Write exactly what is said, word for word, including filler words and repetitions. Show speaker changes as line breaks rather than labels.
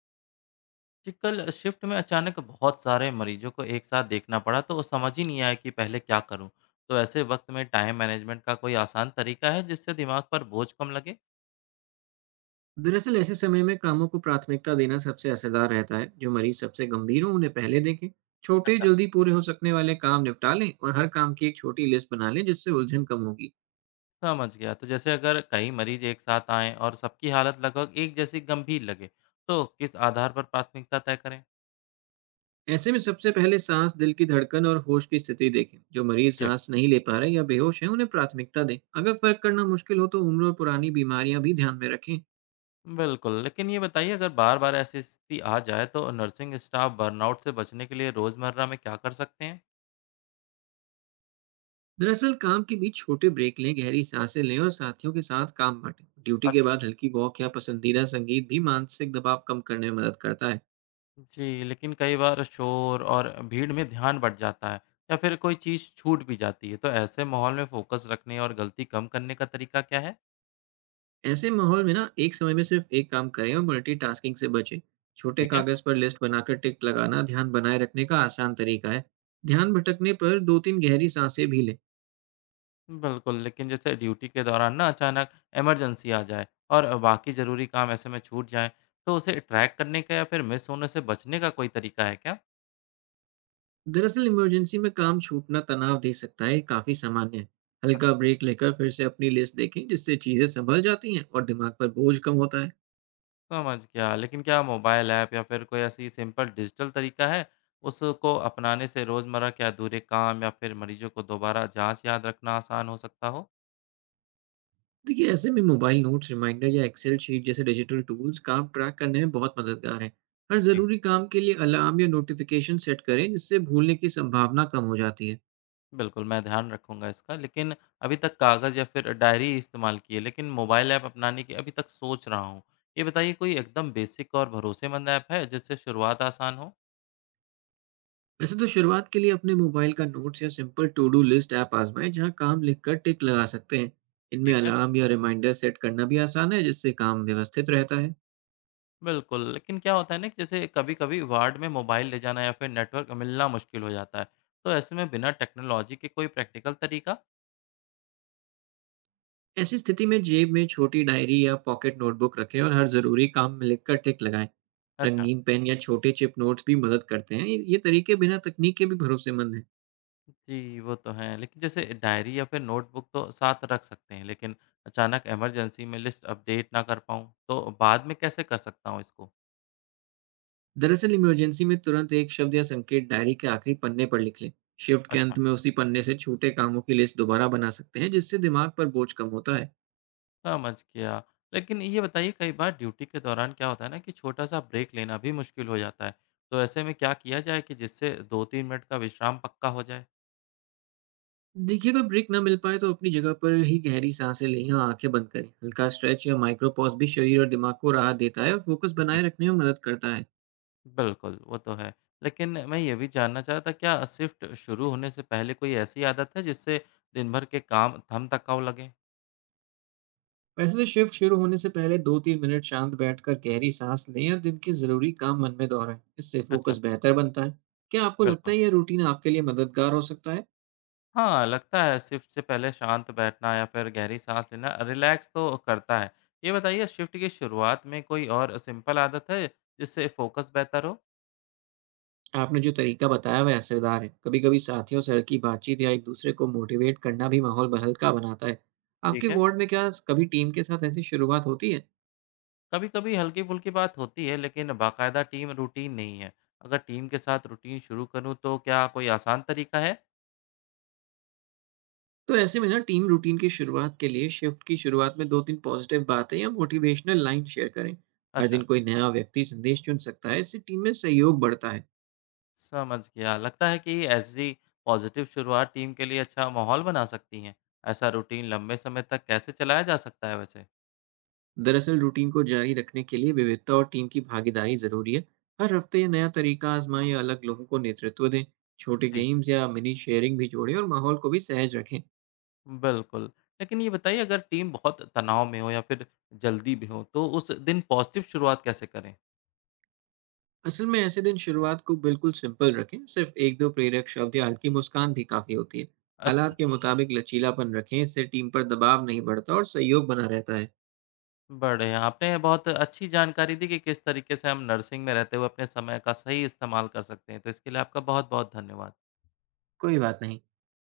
जी, कल शिफ्ट में अचानक बहुत सारे मरीजों को एक साथ देखना पड़ा तो समझ ही नहीं आया कि पहले क्या करूं। तो ऐसे वक्त में टाइम मैनेजमेंट का कोई आसान तरीका है जिससे दिमाग पर बोझ कम लगे।
दरअसल ऐसे समय में कामों को प्राथमिकता देना सबसे असरदार रहता है। जो मरीज सबसे गंभीर हो उन्हें पहले देखें। छोटे
अच्छा,
जल्दी पूरे हो सकने वाले काम निपटा लें और हर काम की एक छोटी लिस्ट बना लें जिससे उलझन कम होगी।
समझ गया। तो जैसे अगर कई मरीज एक साथ आएं और सबकी हालत लगभग एक जैसी गंभीर लगे तो किस आधार पर प्राथमिकता तय करें।
ऐसे में सबसे पहले सांस, दिल की धड़कन और होश की स्थिति देखें। जो मरीज
जी,
सांस नहीं ले पा रहे या बेहोश हैं उन्हें प्राथमिकता दें। अगर फर्क करना मुश्किल हो तो उम्र और पुरानी बीमारियां भी ध्यान में रखें।
बिल्कुल। लेकिन ये बताइए अगर बार बार ऐसी स्थिति आ जाए तो नर्सिंग स्टाफ बर्नआउट से बचने के लिए रोजमर्रा में क्या कर सकते हैं।
दरअसल काम के बीच छोटे ब्रेक लें, गहरी सांसें लें और साथियों के साथ काम बांटें। ड्यूटी के बाद हल्की वॉक या पसंदीदा संगीत भी मानसिक दबाव कम करने में मदद करता है।
जी, लेकिन कई बार शोर और भीड़ में ध्यान बट जाता है या फिर कोई चीज़ छूट भी जाती है, तो ऐसे माहौल में फोकस रखने और गलती कम करने का तरीका क्या है?
ऐसे माहौल में ना एक समय में सिर्फ एक काम करें और मल्टीटास्किंग से बचें। छोटे
ठीक है।
कागज पर लिस्ट बनाकर टिक लगाना ध्यान बनाए रखने का आसान तरीका है। ध्यान भटकने पर दो तीन गहरी सांसें भी लें।
बिल्कुल, लेकिन जैसे ड्यूटी के दौरान ना अचानक इमरजेंसी आ जाए और बाकी ज़रूरी काम ऐसे में छूट जाएँ, तो उसे ट्रैक करने का या फिर मिस होने से बचने का कोई तरीका है क्या?
दरअसल इमरजेंसी में काम छूटना तनाव दे सकता है, ये काफी सामान्य है। हल्का
अच्छा,
ब्रेक लेकर फिर से अपनी लिस्ट देखें, जिससे चीजें संभल जाती हैं और दिमाग पर बोझ कम होता है।
समझ गया। लेकिन क्या मोबाइल ऐप या फिर कोई ऐसी सिंपल डिजिटल तरीका है, उसको अपनाने से रोज़मर्रा के अधूरे काम या फिर मरीजों को दोबारा जांच याद रखना आसान हो सकता हो?
देखिए, ऐसे में मोबाइल नोट्स, रिमाइंडर या एक्सेल शीट जैसे डिजिटल टूल्स काम ट्रैक करने में बहुत मददगार हैं। हर
जी,
ज़रूरी काम के लिए अलार्म या नोटिफ़िकेशन सेट करें, जिससे भूलने की संभावना कम हो जाती है।
बिल्कुल मैं ध्यान रखूँगा इसका। लेकिन अभी तक कागज़ या फिर डायरी इस्तेमाल की है, लेकिन मोबाइल ऐप अपनाने की अभी तक सोच रहा हूँ। ये बताइए कोई एकदम बेसिक और भरोसेमंद ऐप है जिससे शुरुआत आसान हो?
वैसे तो शुरुआत के लिए अपने मोबाइल का नोट्स या simple to do list app आजमाएं, जहां काम लिखकर टिक लगा सकते हैं। इनमें
ठीक है,
अलार्म या रिमाइंडर सेट करना भी आसान है, जिससे काम व्यवस्थित रहता है।
बिल्कुल। लेकिन क्या होता है ना कि जैसे कभी-कभी वार्ड में मोबाइल ले जाना या फिर नेटवर्क मिलना मुश्किल हो जाता है। तो ऐसे में बिना टेक्नोलॉजी के कोई प्रैक्टिकल तरीका?
ऐसी स्थिति में जेब में छोटी डायरी या पॉकेट नोटबुक रखें और हर ज़रूरी काम में लिखकर टिक लगाएं।
अच्छा।
रंगीन पेन या छोटे चिप नोट्स भी मदद करते हैं। ये ये तरीके बिना तकनीक के भी भरोसेमंद हैं।
जी, वो तो है। लेकिन जैसे डायरी या फिर नोटबुक तो साथ रख सकते हैं, लेकिन अचानक इमरजेंसी में लिस्ट अपडेट ना कर पाऊँ, तो बाद में कैसे कर सकता हूँ इसको?
दरअसल इमरजेंसी में तुरंत एक शब्द या संकेत डायरी के आखिरी पन्ने पर लिख लें। शिफ्ट के
अच्छा,
अंत में उसी पन्ने से छोटे कामों की लिस्ट दोबारा बना सकते हैं, जिससे दिमाग पर बोझ कम होता है।
समझ गया। लेकिन ये बताइए, कई बार ड्यूटी के दौरान क्या होता है ना कि छोटा-सा ब्रेक लेना भी मुश्किल हो जाता है। तो ऐसे में क्या किया जाए कि जिससे दो तीन मिनट का विश्राम पक्का हो जाए?
देखिए, अगर ब्रेक ना मिल पाए तो अपनी जगह पर ही गहरी सांसें लें या आंखें बंद करें। हल्का स्ट्रेच या माइक्रो पॉज भी शरीर और दिमाग को राहत देता है और फोकस बनाए
जी,
रखने में मदद करता है।
बिल्कुल, वो तो है। लेकिन मैं ये भी जानना चाह रहा था, क्या शिफ्ट शुरू होने से पहले कोई ऐसी आदत है, जिससे दिन भर के काम थम-थकाऊ लगें?
वैसे तो शिफ्ट शुरू होने से पहले दो तीन मिनट शांत बैठकर गहरी सांस लें या दिन के जरूरी काम मन में दोहराएं। इससे
अच्छा,
फोकस बेहतर बनता है। क्या आपको लगता
बिल्कुल।
है यह रूटीन आपके लिए मददगार हो सकता है?
हाँ, लगता है शिफ्ट से पहले शांत बैठना या फिर गहरी साँस लेना रिलैक्स तो करता है। ये बताइए शिफ्ट की शुरुआत में कोई और सिंपल आदत है जिससे फोकस बेहतर हो?
आपने जो तरीका बताया वह असरदार है। कभी कभी साथियों से हल्की बातचीत या एक दूसरे को मोटिवेट करना भी माहौल ब- हल्का बनाता है। आपके
ठीक है।
वार्ड में क्या कभी टीम के साथ ऐसी शुरुआत होती है?
कभी-कभी हल्की-फुल्की बात होती है लेकिन बाकायदा टीम रूटीन नहीं है। अगर टीम के साथ रूटीन शुरू करूँ तो क्या कोई आसान तरीका है?
तो ऐसे में ना टीम रूटीन की शुरुआत के लिए शिफ्ट की शुरुआत में दो तीन पॉजिटिव बातें या मोटिवेशनल लाइन शेयर करें। हर
अच्छा,
दिन कोई नया व्यक्ति संदेश चुन सकता है, इससे टीम में सहयोग बढ़ता है।
समझ गया। लगता है कि ऐसी पॉजिटिव शुरुआत टीम के लिए अच्छा माहौल बना सकती है। ऐसा रूटीन लंबे समय तक कैसे चलाया जा सकता है वैसे?
दरअसल रूटीन को जारी रखने के लिए विविधता और टीम की भागीदारी जरूरी है। हर हफ्ते ये नया तरीका आजमाएं या अलग लोगों को नेतृत्व दें। छोटे
जी।
गेम्स या मिनी शेयरिंग भी जोड़ें और माहौल को भी सहज रखें।
बिल्कुल। लेकिन ये बताइए अगर टीम बहुत तनाव में हो या फिर जल्दी में हो, तो उस दिन पॉज़िटिव शुरुआत कैसे करें?
असल में ऐसे दिन शुरुआत को बिल्कुल सिंपल रखें। सिर्फ एक दो प्रेरक शब्द या हल्की मुस्कान भी काफ़ी होती है। हालात
अच्छा।
के मुताबिक लचीलापन रखें, इससे टीम पर दबाव नहीं बढ़ता और सहयोग बना रहता है।
बढ़िया, आपने बहुत अच्छी जानकारी दी कि किस तरीके से हम नर्सिंग में रहते हुए अपने समय का सही इस्तेमाल कर सकते हैं। तो इसके लिए आपका बहुत-बहुत धन्यवाद।
कोई बात नहीं।